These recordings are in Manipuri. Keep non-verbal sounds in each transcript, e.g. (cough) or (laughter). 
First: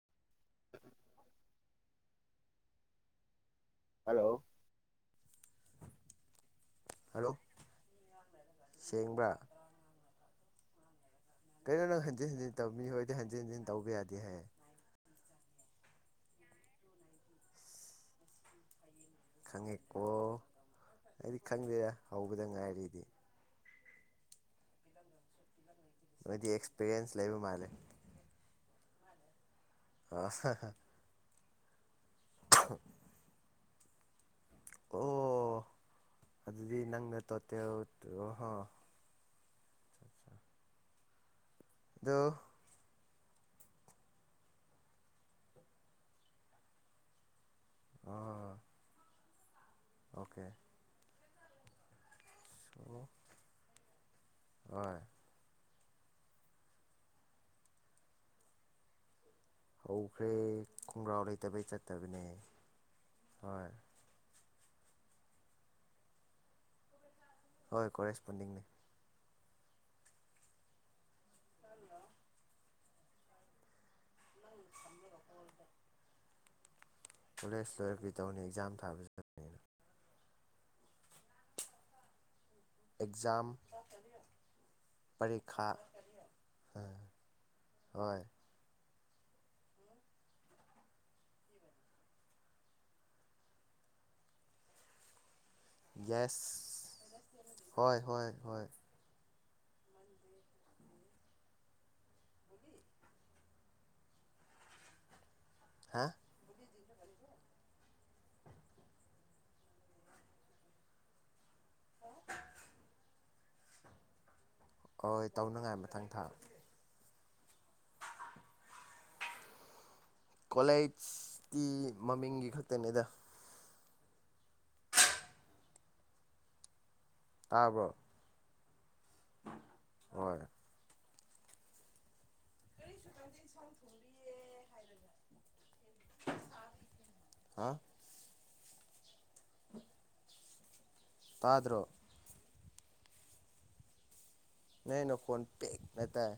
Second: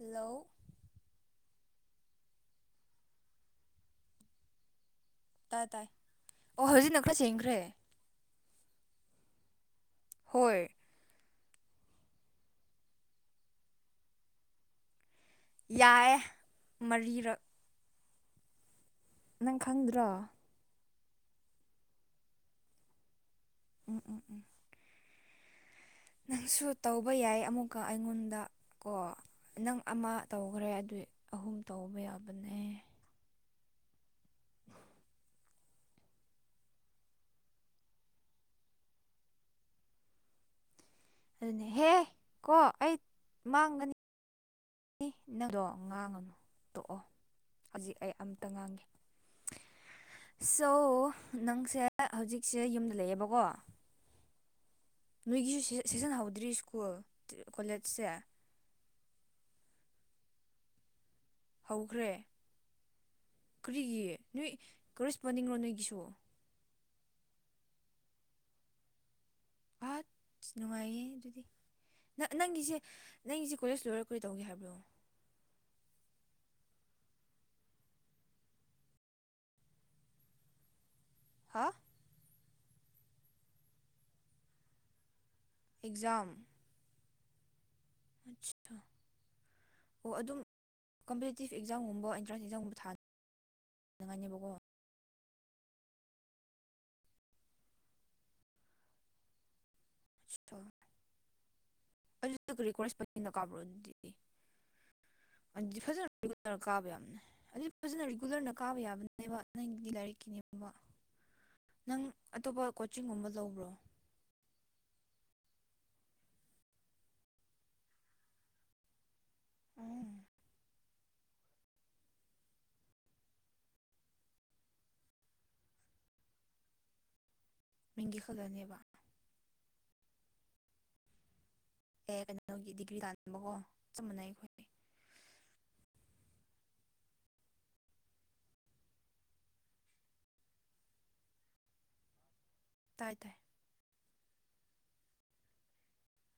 ꯍꯜꯂꯣ ꯍꯜꯂꯣ ꯇꯥꯏ ꯇꯥꯏ ꯑꯣ ꯍꯧꯖꯤꯛꯅ ꯈꯔ ꯍꯜꯂꯣ ꯁꯦꯡꯈ꯭ꯔꯦ ꯁꯦꯡꯕ꯭ꯔꯥ ꯍꯣꯏ ꯀꯩꯅꯣ ꯅꯪ ꯍꯟꯖꯤꯟꯖꯤꯟ ꯇꯧ ꯃꯤ ꯍꯣꯏꯔꯗꯤ ꯍꯟꯖꯤꯟ ꯍꯟꯖꯤꯟ ꯇꯧꯕ ꯌꯥꯗꯦ ꯍꯥꯏꯌꯦ ꯌꯥꯏꯌꯦ ꯃꯔꯤꯔꯛ ꯅꯪ ꯈꯪꯉꯦꯀꯣ ꯈꯪꯗ꯭ꯔꯣ ꯑꯩꯗꯤ ꯈꯪꯗꯦ ꯍꯧꯕꯗ ꯉꯥꯏꯔꯤ ꯑꯩꯗꯤ ꯎꯝ ꯎꯝ ꯎꯝ ꯅꯣꯏꯗꯤ ꯅꯪꯁꯨ ꯇꯧꯕ ꯑꯦꯛꯁꯄꯤꯔꯤꯌꯦꯟꯁ ꯂꯩꯕ ꯌꯥꯏ ꯃꯥꯜꯂꯦ ꯑꯃꯨꯛꯀ ꯑꯩꯉꯣꯟꯗ ꯀꯣ ꯅꯪ ꯑꯃ ꯇꯧꯈ꯭ꯔꯦ ꯑꯗꯨꯏ ꯑꯍꯨꯝ ꯇꯧꯕ ꯌꯥ (unintelligible) ꯑꯣ ꯑꯗꯨꯗꯤ ꯅꯪꯅ ꯇꯣꯇꯦꯜ ꯇ ꯍꯣ ꯑꯗꯨꯅꯦꯍꯦ ꯑꯗꯣ ꯀꯣ ꯑꯩ ꯃꯥꯡꯒꯅꯤ ꯅꯪꯗꯣ ꯉꯥꯡꯉꯅꯨ ꯇꯣꯛꯑꯣ ꯍꯧꯖꯤꯛ ꯑꯩ ꯑꯝꯇ ꯑꯥ ꯉꯥꯡꯒꯦ ꯑꯣꯀꯦ ꯁꯣ ꯅꯪꯁꯦ ꯑ ꯍꯧꯖꯤꯛꯁꯦ ꯌꯨꯝꯗ ꯂꯩꯌꯦꯕꯀꯣ ꯍꯣꯢ ꯅꯣꯏꯒꯤꯁꯨ ꯁꯦꯁꯟ ꯁꯦꯁꯟ ꯍꯧꯗ꯭ꯔꯤ ꯁ꯭ꯀꯨꯜ ꯀꯣꯂꯦꯖ ꯖꯦ ꯍꯧꯈ꯭ꯔꯦ ꯈꯣꯡꯒ꯭ꯔꯥꯎ ꯂꯩꯇꯕꯩ ꯍꯧꯈ꯭ꯔꯦ ꯆꯠꯇꯕꯅꯦ ꯍꯣꯏ ꯀꯔꯤꯒꯤ ꯅꯣꯏ ꯀꯔꯦꯁꯄꯣꯟꯗꯤꯡꯔꯣ ꯅꯣꯏꯒꯤꯁꯨ ꯍꯣꯏ ꯀꯣꯔꯦꯁꯄꯣꯟꯗꯤꯡꯅꯤ ꯑꯁ ꯅꯨꯡꯉꯥꯏꯌꯦ ꯗꯨꯗꯤ ꯅ ꯅꯪꯒꯤꯁꯦ ꯅꯪꯒꯤꯁꯦ ꯀꯣꯂꯦꯖ ꯂꯣꯏꯔꯒ ꯀꯩꯇꯧꯒꯦ ꯍꯥꯏꯕ꯭ꯔꯣ ꯀꯣꯂꯦꯖ ꯂꯣꯏꯔ ꯀꯩꯗꯧꯅꯤ ꯑꯦꯛꯖꯥꯝ ꯊꯥꯕ ꯆꯠꯄꯅꯤꯅ ꯍꯥ ꯑꯦꯛꯖꯥꯝ ꯄꯔꯤꯈꯥ ꯑꯦꯛꯖꯥꯝ ꯑ ꯍꯣꯏ ꯁꯨꯠ ꯑ ꯑꯣ ꯑꯗꯨꯝ ꯀꯝꯄꯤꯇꯤꯞ ꯑꯦꯛꯖꯥꯝꯒꯨꯝꯕ ꯑꯦꯟꯇ꯭ꯔꯥꯟꯁ ꯑꯦꯛꯖꯥꯝꯒꯨꯝꯕ ꯊꯥꯗ ꯗꯉꯥꯏꯅꯦꯕꯀꯣ ꯌꯦꯁ ꯍꯣꯏ ꯍꯣꯏ ꯍꯣꯢ ꯑꯩꯖꯨ (unintelligible) ꯑꯟꯖꯤ ꯍꯥ ꯐꯖꯟ (unintelligible) ꯀꯥꯕ ꯌꯥꯕꯅꯦ ꯑꯗꯨꯏ ꯐꯖꯅ ꯔꯤꯒꯨꯂꯔꯅ ꯀꯥꯕ ꯌꯥꯕꯅꯦꯕ ꯅꯪꯒꯤꯗꯤ ꯂꯥꯏꯔꯤꯛꯀꯤꯅꯦꯕ ꯅꯪ ꯑꯇꯣꯞꯄ ꯀꯣꯆꯤꯡꯒꯨꯝꯕ ꯂꯧꯕ꯭ꯔꯣ ꯍꯣꯏ ꯇꯧꯅꯉꯥꯏ ꯃꯊꯪ ꯊꯥ ꯎꯝ ꯀꯣꯂꯦꯖꯇꯤ ꯃꯃꯤꯡꯒꯤ ꯈꯛꯇꯅꯤꯗ ꯇꯥꯕ꯭ꯔꯣ ꯒꯤ ꯈꯜꯂꯅꯦꯕ ꯍꯣꯏ ꯑꯦ ꯀꯩꯅꯣꯒꯤ ꯗꯤꯒ꯭ꯔꯤ ꯇꯥꯟꯅꯤꯡꯅꯕꯀꯣ ꯆꯞ ꯃꯥꯟꯅꯩ ꯑꯩꯈꯣꯏ ꯍꯥ ꯇꯥꯗ꯭ꯔꯣ ꯇꯥꯏ ꯇꯥꯢ ꯅꯩ ꯅꯈꯣꯟ ꯄꯤꯛꯅ ꯇꯥꯏ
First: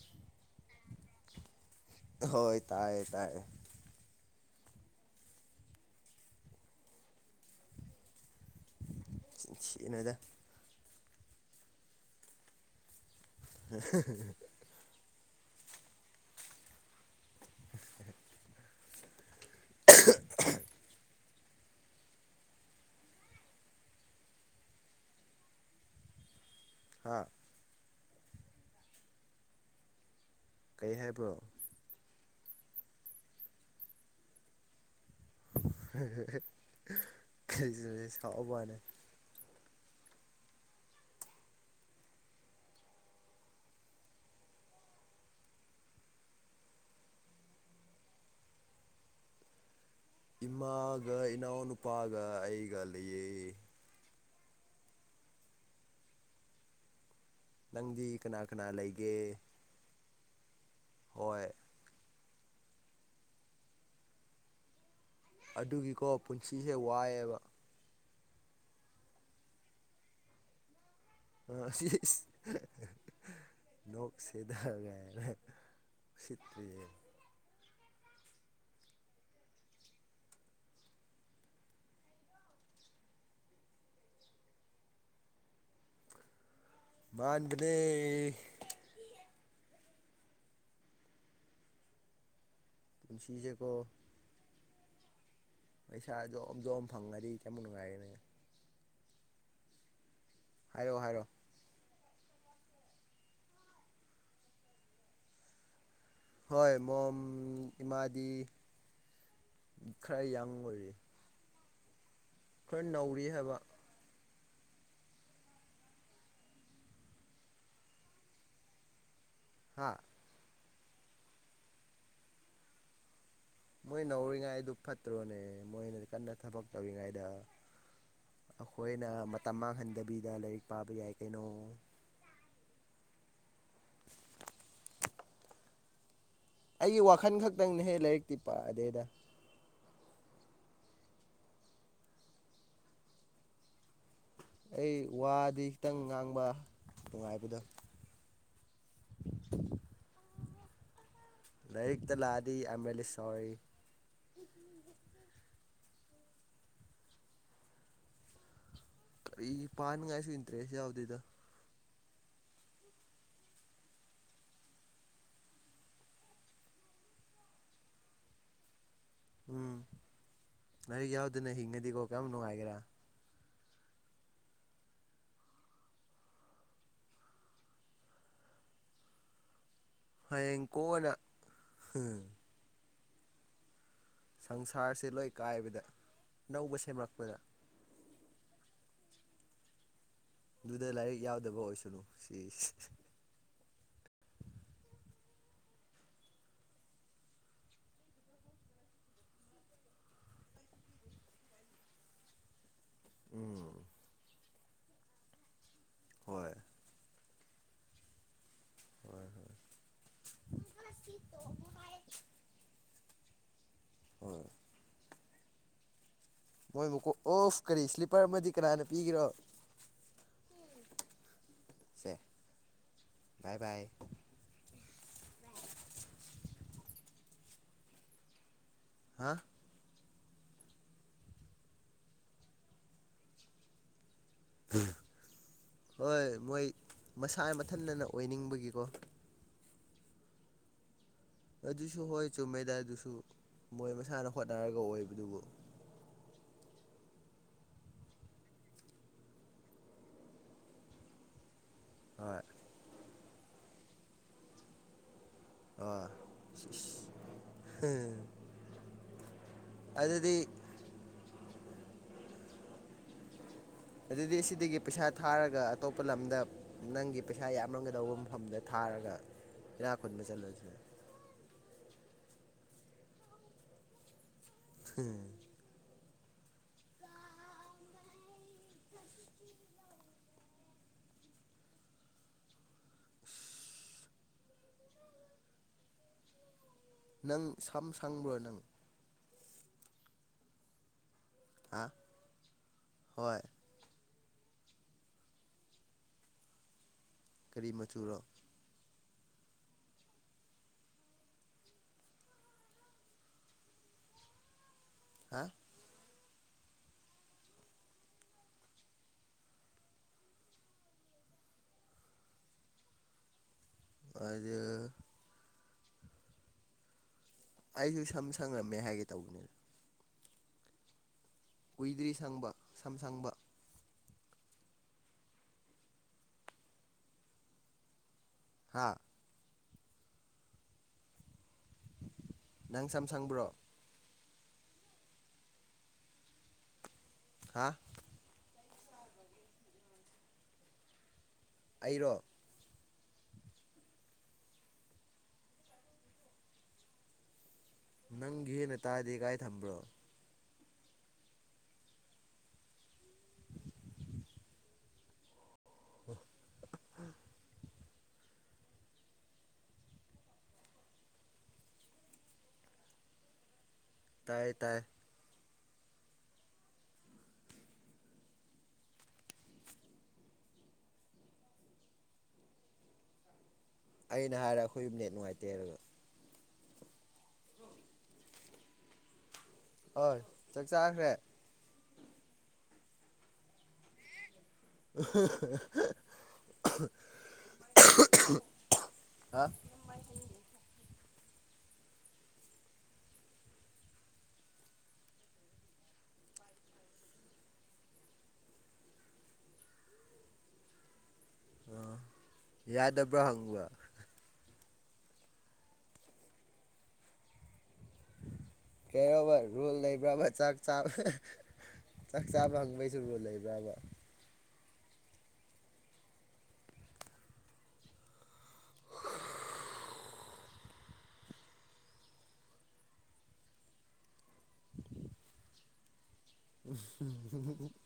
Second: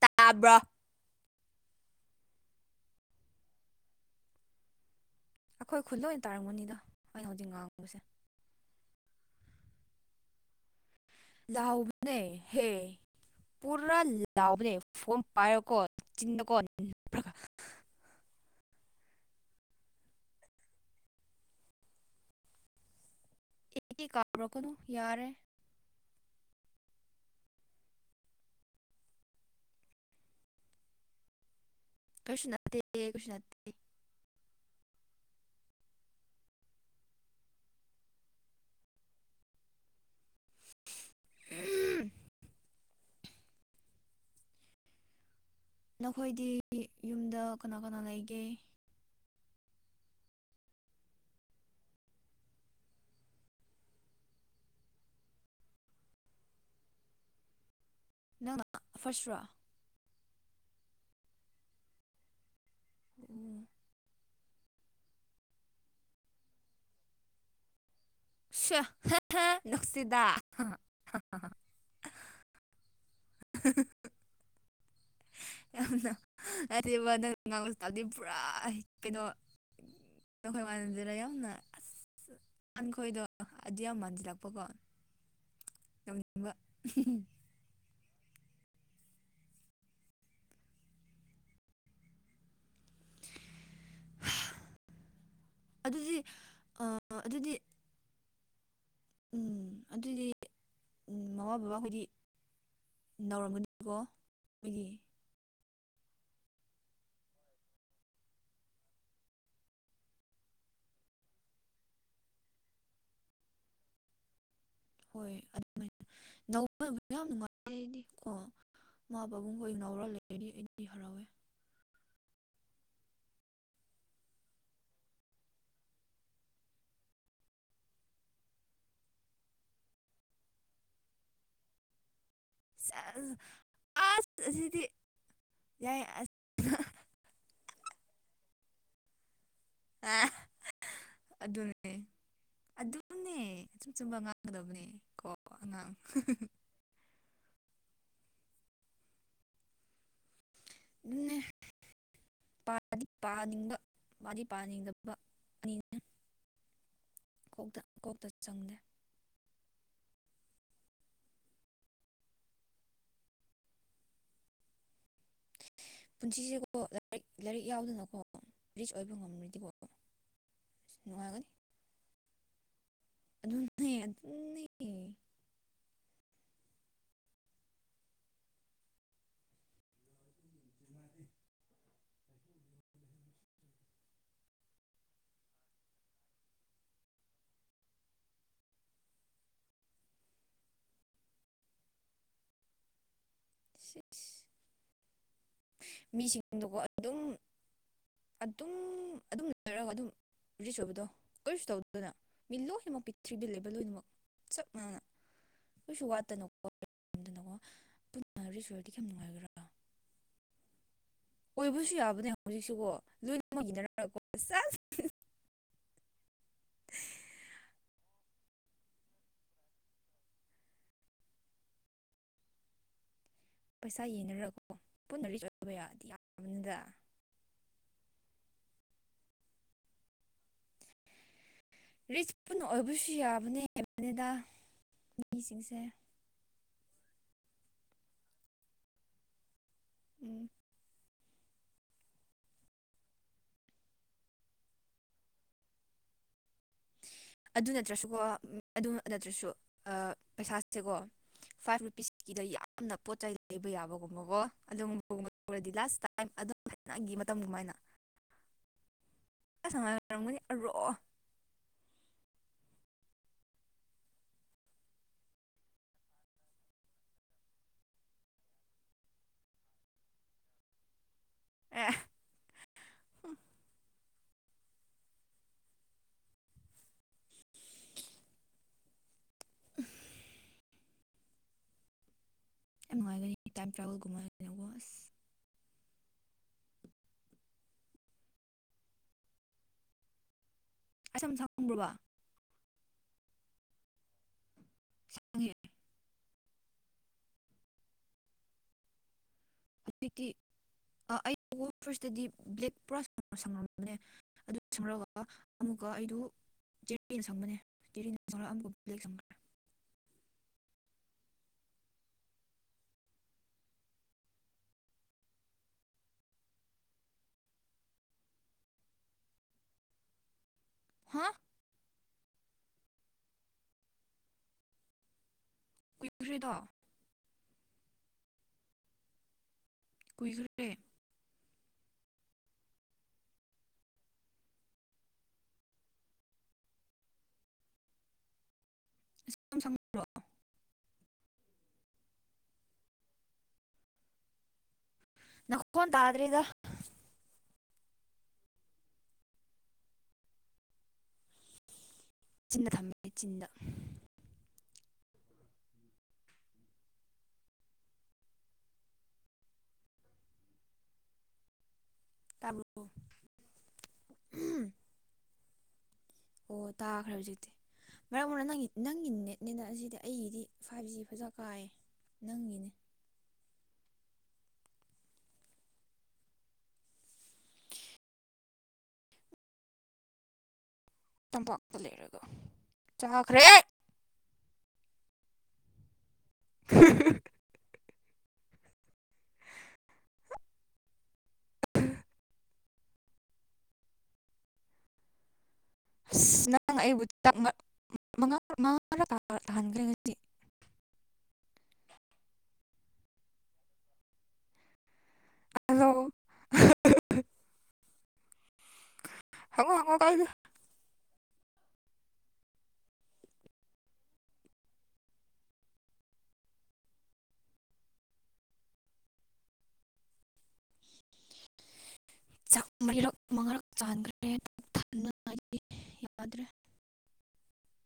ꯇꯥꯕ꯭ꯔꯣ ꯍꯣꯏ ꯇꯥꯏꯌꯦ ꯇꯥꯏꯌꯦ ꯑꯈꯣꯏ ꯈꯨꯜ ꯂꯣꯏ ꯇꯥꯔꯝꯒꯅꯤꯗ ꯑꯩꯅ ꯍꯧꯖꯤꯛ ꯉꯥꯡꯕꯁꯦ ꯅꯆꯤꯟ ꯊꯤꯅꯨꯗ ꯂꯥꯎꯕꯅꯦ ꯍꯦ ꯄꯨꯔꯥ ꯂꯥꯎꯕꯅꯦ ꯐꯣꯝ ꯄꯥꯏꯌꯣꯀꯣ ꯆꯤꯡ ꯗ ꯀꯣꯟ (unintelligible) ꯏ ꯏ ꯀꯥꯔꯛꯀꯅꯨ ꯌꯥꯔꯦ ꯍꯥꯥ ꯀꯩ ꯍꯥꯏꯕ꯭ꯔꯣ ꯀꯩꯁꯨ ꯅꯠꯇꯦ ꯀꯩꯁꯨ ꯅꯠꯇꯦ ꯁꯤꯁꯇꯔꯁꯦ ꯁꯥꯎꯕ꯭ꯋꯥꯅꯦ ꯅꯈꯣꯏꯗꯤ ꯌꯨꯝꯗ ꯀꯅꯥ ꯀꯅꯥ ꯂꯩꯒꯦ ꯏꯃꯥꯒ ꯏꯅꯥꯎꯅꯨꯄꯥꯒ ꯑꯩꯒ ꯂꯩꯌꯦ ꯅꯪꯗꯤ ꯀꯅꯥ ꯅꯪꯅ ꯀꯅꯥ ꯂꯩꯒꯦ ꯐꯥꯔꯁꯔꯣ ꯍꯣꯏ ꯑꯣ ꯑꯗꯨꯒꯤꯀꯣ ꯄꯨꯟꯁꯤꯁꯦ ꯋꯥꯏꯑꯦꯕ ꯁꯦ ꯍꯦꯍꯦ ꯅꯨꯡꯁꯤꯗꯥ (unintelligible) ꯂꯣꯛꯁꯤꯗ ꯒꯥꯏ ꯌꯥꯝꯅ ꯍꯥꯏꯗꯤꯕ ꯅꯪ ꯉꯥꯡꯕꯁꯨ ꯇꯥꯗꯤ ꯄꯨꯔꯥ ꯍꯤ ꯀꯩꯅꯣ (unintelligible) ꯑꯈꯣꯏꯗꯣ ꯑꯗꯨ ꯌꯥꯝ ꯃꯥꯟꯖꯤꯜꯂꯛꯄꯀꯣ ꯇꯧꯅꯤꯡꯕ ꯃꯥꯥꯟꯕꯅꯦ ꯄꯨꯟꯁꯤꯁꯦ ꯀꯣ ꯑꯗꯨꯗꯤ ꯄꯩꯁꯥ ꯖꯣꯝ ꯖꯣꯝ ꯑꯥ ꯐꯪꯉꯗꯤ ꯑꯗꯨꯗꯤ ꯀ꯭ꯌꯥꯝꯃꯨꯛ ꯅꯨꯡꯉꯥꯏꯒꯅꯤ꯫ ꯎꯝ ꯑꯗꯨꯗꯤ ꯍꯥꯏꯔꯛꯑꯣ ꯍꯥꯏꯔꯣ ꯎꯝ ꯃꯃꯥ ꯕꯕꯥ ꯍꯣꯏꯗꯤ ꯅꯧꯔꯝꯒꯅꯤꯅꯤꯀꯣ ꯃꯣꯏꯒꯤ ꯍꯣꯏ ꯃꯣꯝ ꯏꯃꯥꯗꯤ ꯈꯔ ꯌꯥꯡ ꯑꯣꯏꯔꯤ꯫ ꯈꯔ ꯅꯧꯔꯤ ꯍꯥꯏꯕ꯫ ꯍꯣꯏ ꯑꯗꯨꯃꯥꯏꯅ ꯅꯧꯕꯕꯨꯗꯤ ꯌꯥꯝ ꯅꯨꯡꯉꯥꯏꯗꯤ ꯀꯣ ꯃꯥ ꯄꯥꯕꯨꯡ ꯈꯣꯏ ꯍꯥ ꯅꯧꯔꯥ ꯂꯩꯔꯗꯤ ꯑꯩꯗꯤ ꯍꯔꯥꯎꯋꯦ ꯃꯣꯏ ꯅꯧꯔꯤꯉꯥꯏꯗꯨ ꯐꯠꯇ꯭ꯔꯣꯅꯦ ꯃꯣꯏꯅ ꯀꯟꯅ ꯊꯕꯛ ꯇꯧꯔꯤꯉꯥꯏꯗ ꯑꯈꯣꯏꯅ ꯃꯇꯝ ꯃꯥꯡꯍꯟꯗꯕꯤꯗ ꯂꯥꯏꯔꯤꯛ ꯄꯥꯕ ꯌꯥꯏ ꯀꯩꯅꯣ꯫ ꯁꯦꯁ ꯑꯥꯁ ꯑꯁꯤꯗꯤ ꯌꯥꯏ ꯑꯁ ꯑꯩꯒꯤ ꯋꯥꯈꯜ ꯈꯛꯇꯪꯅꯦꯍꯦ ꯂꯥꯏꯔꯤꯛꯇꯤ ꯄꯥꯑꯗꯦꯗ꯫ ꯑꯥ ꯑꯗꯨꯅꯦ ꯑꯗꯨꯅꯦ ꯆꯨꯝ ꯆꯨꯝꯕ ꯉꯥꯡ ꯑꯩ ꯋꯥꯗꯤ ꯈꯤꯇꯪ ꯉꯥꯡꯕ ꯅꯨꯡꯉꯥꯏꯕꯗꯣ ꯑꯗꯨꯅꯦ ꯂꯥꯏꯔꯤꯛꯛꯇ ꯂꯥꯛꯑꯗꯤ ꯑꯥꯏ ꯑꯦꯝ ꯔꯦꯂꯤ ꯄꯥꯗꯤ ꯁꯣꯔꯤ꯫ ꯄꯥꯅꯤꯡꯕ ꯄꯥꯗꯤ ꯄꯥꯅꯤꯡꯗꯕ ꯅꯤꯅꯦ ꯀꯣꯛꯇ ꯀꯣꯛꯇ ꯆꯪꯗꯦ꯫ ꯀꯔꯤ ꯄꯥꯅꯤꯉꯥꯏꯁꯨ ꯏꯟꯇ꯭ꯔꯦꯁ ꯌꯥꯎꯗꯦꯗ꯫ ꯄꯨꯟꯁꯤꯁꯦꯀꯣ ꯂꯥꯏꯔꯤꯛ ꯂꯥꯏꯔꯤꯛ ꯌꯥꯎꯗꯅꯀꯣ ꯔꯤꯆ ꯑꯣꯏꯕ ꯉꯝ ꯎꯝ ꯂꯥꯏꯔꯤꯛ ꯌꯥꯎꯗꯅ ꯍꯤꯡꯉꯗꯤꯀꯣ ꯀꯌꯥꯝ ꯅꯨꯡꯉꯥꯏꯒꯦꯔꯥ꯫ ꯑꯗꯨ ꯅꯦ ꯑꯗꯨꯝ ꯅꯦ ꯍꯌꯦꯡ ꯀꯣꯟꯅ ꯍꯨꯝ ꯁꯪꯁꯥꯔꯁꯦ ꯂꯣꯏ ꯀꯥꯏꯕꯗ ꯑꯅꯧꯕ ꯁꯦꯝꯔꯛꯄꯗ ꯑꯗꯨꯗ ꯂꯥꯏꯔꯤꯛ ꯌꯥꯎꯗꯕ ꯑꯣꯏꯁꯅꯨ ꯁꯤꯁ ꯁꯤ ꯃꯤꯁꯤꯡꯗꯨꯀꯣ ꯑꯗꯨꯝ ꯑꯗꯨꯝ ꯑꯗꯨꯝ ꯂꯩꯔꯒ ꯑꯗꯨꯝ ꯔꯤꯆ ꯑꯣꯏꯕꯗꯣ ꯀꯔꯤꯁꯨ ꯇꯧꯗꯅ ꯃꯤ ꯂꯣꯏ ꯂꯣꯏꯅꯃꯛ ꯄꯤꯔꯤꯊ꯭ꯤꯕꯤ ꯂꯩꯕ ꯎꯝ ꯂꯣꯏꯅꯃꯛ ꯆꯞ ꯃꯥꯟꯅꯅ ꯀꯩꯁꯨ ꯍꯣꯏ ꯋꯥꯠꯇꯅꯀꯣ ꯑꯗꯨꯅꯀꯣ ꯄꯨꯟꯅꯔꯤꯁ ꯑꯣꯏꯔꯗꯤ ꯀꯌꯥꯝ ꯍꯣꯏ ꯅꯨꯡꯉꯥꯏꯒꯦꯔꯥ꯫ (unintelligible) ꯑꯣꯏꯕꯁꯨ ꯌꯥꯕꯅꯦ ꯍꯧꯖꯤꯛꯁꯤꯀꯣ ꯂꯣꯏꯅꯃꯛ ꯏꯅꯔꯒꯀꯣ ꯍꯣꯏ ꯁꯦꯁ ꯃꯣꯏ ꯃꯀꯣꯛ ꯑꯣꯐ ꯀꯔꯤ ꯁ꯭ꯂꯤꯞꯄꯔ ꯑꯃꯗꯤ ꯀꯅꯥꯅ ꯄꯤꯒꯦꯔꯣ ꯁꯦ ꯕꯥꯏ ꯕꯥꯏ ꯄꯩꯁꯥ ꯌꯦꯟꯅꯔꯀꯣ ꯄꯨꯟꯅ ꯔꯤꯖ ꯑꯣꯏꯕ ꯌꯥ (unintelligible) ꯌꯥꯝꯕꯅꯤꯗ ꯍꯥ ꯔꯤꯆ ꯄꯨꯟꯅ ꯑꯣꯏꯕꯨꯁ ꯌꯥꯕꯅꯤ ꯍꯥꯏꯕꯅꯤꯗ꯫ ꯃꯤꯁꯤꯡꯁꯦ ꯍꯣꯏ ꯃꯣꯏ ꯃꯁꯥ ꯃꯊꯟꯇꯅ ꯑꯣꯏꯅꯤꯡꯕꯒꯤꯀꯣ꯫ ꯎꯝ ꯑꯗꯨꯁꯨ ꯍꯣꯏ ꯆꯨꯝꯃꯦꯗ ꯑꯗꯨꯁꯨ ꯃꯣꯏ ꯃꯁꯥꯅ ꯍꯣꯠꯅꯔꯒ ꯑꯣꯏꯕꯗꯨꯕꯨ ꯑꯗꯨ ꯅꯠꯇ꯭ꯔꯥꯁꯨꯀꯣ ꯑꯝ ꯑꯗꯨ ꯅꯠꯇ꯭ꯔꯥꯁꯨ ꯑ ꯄꯩꯁꯥ ꯁꯦꯀꯣ ꯐꯥꯏꯚ ꯔꯨꯄꯤꯁꯀꯤꯗ ꯍꯣꯏ ꯌꯥꯝꯅ ꯄꯣꯠꯆꯩ ꯂꯩꯕ ꯌꯥꯕꯒꯨꯝꯕꯀꯣ ꯑꯗꯨꯝꯒꯨꯝꯕ (unintelligible) ꯇꯧꯔꯗꯤ ꯂꯥꯁ ꯇꯥꯏꯝ ꯑꯗꯨꯝ ꯊꯥꯢꯅꯒꯤ ꯃꯇꯝ ꯗꯨꯃꯥꯏꯅ ꯎꯝ ꯑꯥ ꯁꯉꯥꯏ ꯑꯣꯏꯔꯝꯒꯅꯤ ꯑꯔꯣꯑꯣ ꯑꯗꯨꯗꯤ ꯁꯤꯗꯒꯤ ꯄꯩꯁꯥ ꯊꯥꯔꯒ ꯑꯇꯣꯞꯄ ꯂꯝꯗ ꯅꯪꯒꯤ ꯄꯩꯁꯥ ꯌꯥꯝꯔꯝꯒꯗꯧꯕ ꯃꯐꯝꯗ ꯊꯥꯔꯒ ꯏꯅꯥꯛ ꯈꯨꯨꯟꯕ ꯆꯠꯂꯁꯦ ꯑꯦ ꯍꯨꯡ ꯍꯝ ꯌꯥꯝ ꯅꯨꯡꯉꯥꯏꯒꯅꯤ ꯢ ꯇꯥꯏꯝ ꯇ꯭ꯔꯥꯕꯦꯜꯒꯨꯝꯃꯥꯢꯅꯀꯣ (unintelligible) ꯑꯁ ꯅꯪ ꯁꯥꯝ ꯁꯪꯕ꯭ꯔꯣ ꯅꯪ (unintelligible) (unintelligible) ꯑꯥ ꯍꯣꯏ (unintelligible) ꯀꯥꯔꯤ ꯃꯆꯨꯔꯣ (unintelligible) ꯑꯥ ꯑꯩ ꯄꯨ ꯐꯥꯔꯁꯇꯗꯤ ꯕ꯭ꯂꯦꯛ ꯄ꯭ꯔꯥꯁ ꯁꯪꯉꯝꯕꯅꯦ ꯑꯗꯨ ꯁꯝꯔꯒ ꯑꯥ ꯍꯥ ꯑꯃꯨꯛꯀ ꯑꯩꯗꯨ ꯆꯦꯔꯤꯟ ꯁꯪꯕꯅꯦ ꯆꯦꯔꯤꯟ ꯁꯪꯔ ꯑꯃꯨꯛꯀ ꯕ꯭ꯂꯦꯛ ꯁꯪꯕ (unintelligible) ꯑꯗꯨ (unintelligible) ꯑꯩꯁꯨ ꯁꯝ ꯁꯪꯉꯝꯃꯦ ꯍꯥꯏꯒꯦ ꯇꯧꯕꯅꯦ ꯍꯥ ꯀꯨꯏꯗ꯭ꯔꯤ ꯁꯪꯕ ꯁꯝ ꯁꯪꯕ ꯀꯨꯏꯗ꯭ꯔꯤꯗ ꯍꯥꯥ ꯀꯨꯏꯗ꯭ꯔꯤꯔꯤ ꯅꯪ ꯁꯝ ꯁꯪꯕ꯭ꯔꯣ ꯍꯥ (unintelligible) ꯑꯩꯔꯣ ꯅꯈꯣꯟ ꯇꯥꯗ꯭ꯔꯦꯗ ꯅꯪꯒꯤ ꯍꯦꯟꯅ ꯇꯥꯗꯦ ꯀꯥꯏ ꯊꯝꯕ꯭ꯔꯣ ꯆꯤꯟꯗ ꯊꯝꯃꯦ ꯑꯩ ꯆꯤꯟꯗ (unintelligible) ꯇꯥꯕ꯭ꯔꯣ ꯑꯣ ꯇꯥꯏꯌꯦ ꯇꯥꯏ ꯑꯣ ꯇꯥꯈ꯭ꯔꯦ ꯍꯧꯖꯤꯛꯇꯤ ꯃꯔꯛ ꯃꯔꯛ ꯅꯪꯒꯤ ꯅꯪꯒꯤ ꯅꯦꯠꯅꯦꯅ ꯑꯁꯤꯗꯤ ꯑꯩꯒꯤꯗꯤ ꯐꯥꯏꯚ ꯖꯤ ꯐꯖ ꯀꯥꯏꯌꯦ ꯅꯪꯒꯤꯅꯦ ꯑꯩꯅ ꯍꯥꯏꯔꯦ ꯑꯩꯈꯣꯏ ꯌꯨꯝ ꯅꯦꯠ ꯅꯨꯡꯉꯥꯏꯇꯦ ꯍꯥꯏꯔꯒ ꯍꯣꯏ ꯆꯥꯛ ꯆꯥꯈ꯭ꯔꯦ ꯇꯝꯄꯥꯛꯇ ꯂꯩꯔꯒ ꯆꯥꯈ꯭ꯔꯦ (unintelligible) (unintelligible) ꯍꯥ (inaudible) ꯑ ꯌꯥꯗꯕ꯭ꯔꯥ ꯍꯪꯕ ꯑꯜꯂꯣ ꯀꯩꯔꯣꯕ ꯍꯪꯉꯣ ꯔꯨꯜ ꯍꯪꯉꯣ ꯀꯥꯏꯗꯦ ꯂꯩꯕ꯭ꯔꯕ ꯆꯥꯛ ꯆꯥꯛ ꯆꯥꯛ ꯆꯥꯕ ꯍꯪꯕꯩꯁꯨ ꯔꯨꯜ ꯂꯩꯕ꯭ꯔꯥꯕ (inaudible) ꯆꯥꯛ ꯃꯔꯤꯔꯛ ꯃꯉꯥꯔꯛ ꯆꯟꯈ꯭ꯔꯦ (unintelligible) ꯌꯥꯗ꯭ꯔꯦ (unintelligible)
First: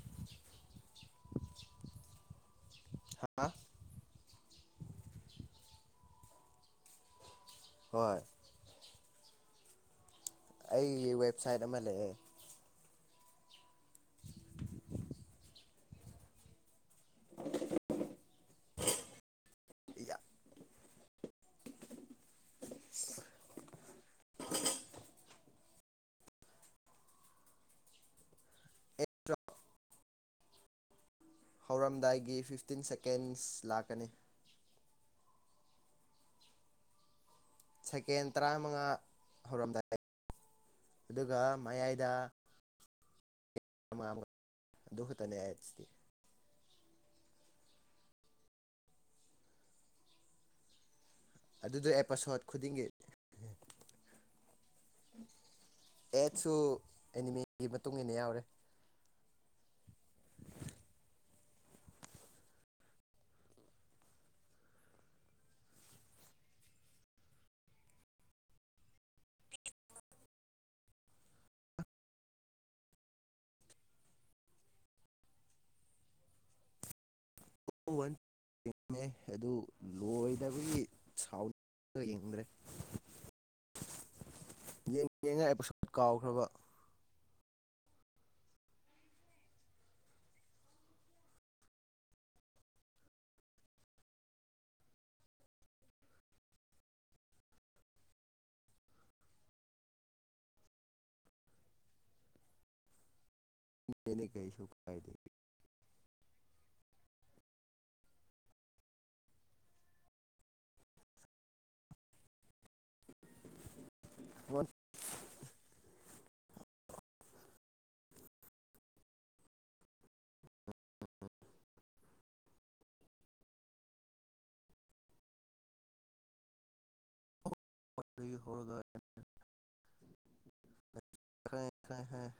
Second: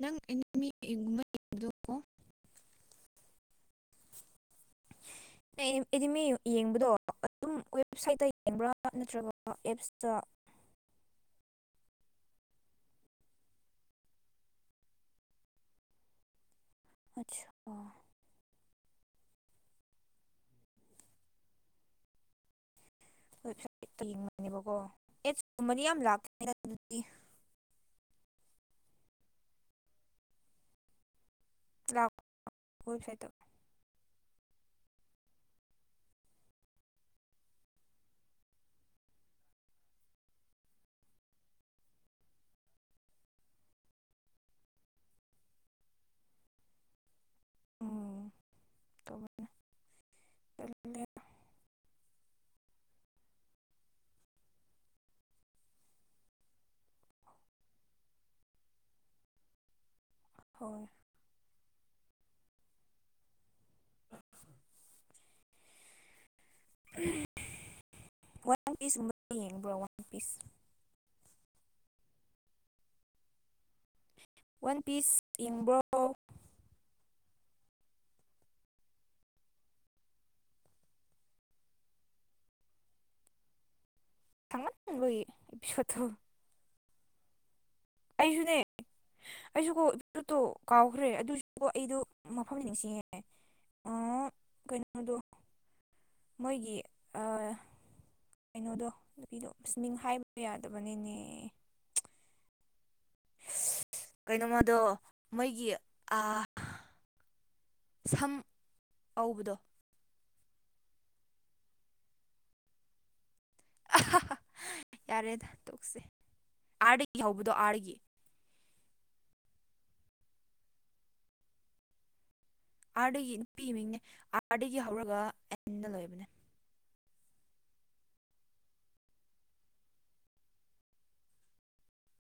ꯅꯪ (unintelligible) ꯃꯤ (unintelligible) (unintelligible) ꯍꯥꯥ (unintelligible) ꯑꯩꯗꯤ ꯃꯤ ꯌꯦꯡꯕꯗꯣ ꯑꯗꯨꯝ ꯍꯣꯏ ꯋꯦꯕꯁꯥꯢꯠꯇ ꯌꯦꯡꯕ꯭ꯔꯥ ꯅꯠꯇ꯭ꯔꯒ ꯑꯦꯕꯁꯇ ꯑꯩꯒꯤ ꯋꯦꯕꯁꯥꯏꯠ ꯑꯃ ꯂꯩꯌꯦ ꯑꯠꯁꯥ ꯑꯣ ꯢꯌꯥ (inaudible) (unintelligible) ꯌꯦꯡꯕꯅꯦꯕꯀꯣ ꯑꯦꯗꯁ ꯀꯨꯝꯕꯗꯤ ꯌꯥꯝ ꯂꯥꯛ (unintelligible) (unintelligible) ꯂꯥꯛꯄ ꯍꯧꯔꯝꯗꯥꯏꯒꯤ ꯐꯤꯐꯇꯤꯟ ꯋꯦꯕꯁꯥꯏꯠꯇ ꯁꯦꯀꯦꯟꯁ ꯂꯥꯛꯀꯅꯤ ꯁꯦꯀꯦꯟ ꯇꯔꯥꯃꯉꯥ ꯍꯧꯔꯝꯗꯥꯏ ꯑꯗꯨꯒ ꯃꯌꯥꯏꯗ ꯑꯃ (unintelligible) ꯑꯗꯨ ꯈꯇꯅꯦ ꯑꯦꯠꯁꯇꯤ ꯎꯝ (unintelligible) ꯑꯗꯨꯗ ꯑꯦꯄꯥꯁꯣꯠ ꯈꯨꯗꯤꯡꯒꯤ ꯑꯦꯠꯁꯨ ꯑꯦꯅꯤꯃꯦꯒꯤ ꯃꯇꯨꯡ ꯏꯟꯅ ꯌꯥꯎꯔꯦ ꯍꯣꯏ (unintelligible) ꯄꯤꯁ ꯋꯥꯟ ꯄꯤꯁ ꯌꯦꯡꯕ꯭ꯔꯣ ꯎꯋꯟ ꯌꯦꯡꯉꯝꯃꯦ ꯑꯗꯨ ꯂꯣꯏꯗꯕꯒꯤ ꯁꯥꯎ (unintelligible) ꯌꯦꯡꯗ꯭ꯔꯦ ꯌꯦꯡ ꯁꯥꯡꯃꯟꯕꯒꯤ ꯌꯦꯡꯉ ꯑꯦꯄꯤꯁꯣꯠ ꯑꯦꯄꯤꯁꯣꯠꯇꯣ ꯀꯥꯎꯈ꯭ꯔꯕ ꯑꯩꯁꯨꯅꯦ ꯑꯩꯁꯨꯀꯣ (unintelligible) ꯀꯥꯎꯈ꯭ꯔꯦ ꯑꯗꯨꯁꯨ ꯑꯩꯗꯨ ꯃꯐꯝꯗꯤ ꯅꯤꯡꯁꯤꯡꯉꯦ ꯑ ꯀꯩꯅꯣꯗꯨ ꯃꯣꯏꯒꯤ ꯑ ꯀꯩꯅꯣꯗꯣ ꯅꯨꯄꯤꯗꯣ ꯑꯁ ꯃꯤꯡ ꯍꯥꯏꯕ ꯌꯥꯗꯕꯅꯤꯅꯦ ꯀꯩꯁꯨ ꯀꯩꯅꯣꯝꯃꯗꯣ ꯀꯥꯏꯗꯦ ꯃꯣꯏꯒꯤ ꯑꯥ ꯁꯝ ꯑꯧꯕꯗꯣ (unintelligible) ꯋꯟ ꯌꯥꯔꯦꯗ ꯇꯣꯛꯁꯦ ꯑꯥꯔꯗꯒꯤ ꯍꯧꯕꯗꯣ ꯑꯥꯔꯗꯒꯤ ꯑꯥꯔꯗꯒꯤ ꯅꯨꯄꯤꯒꯤ ꯃꯤꯡꯅꯦ ꯑꯥꯔꯗꯒꯤ ꯍꯧꯔꯒ ꯑꯦꯟꯅ ꯂꯣꯏꯕꯅꯦ (unintelligible) ꯈꯪꯉꯦ ꯈꯪꯉꯦ ꯈꯪꯉꯦ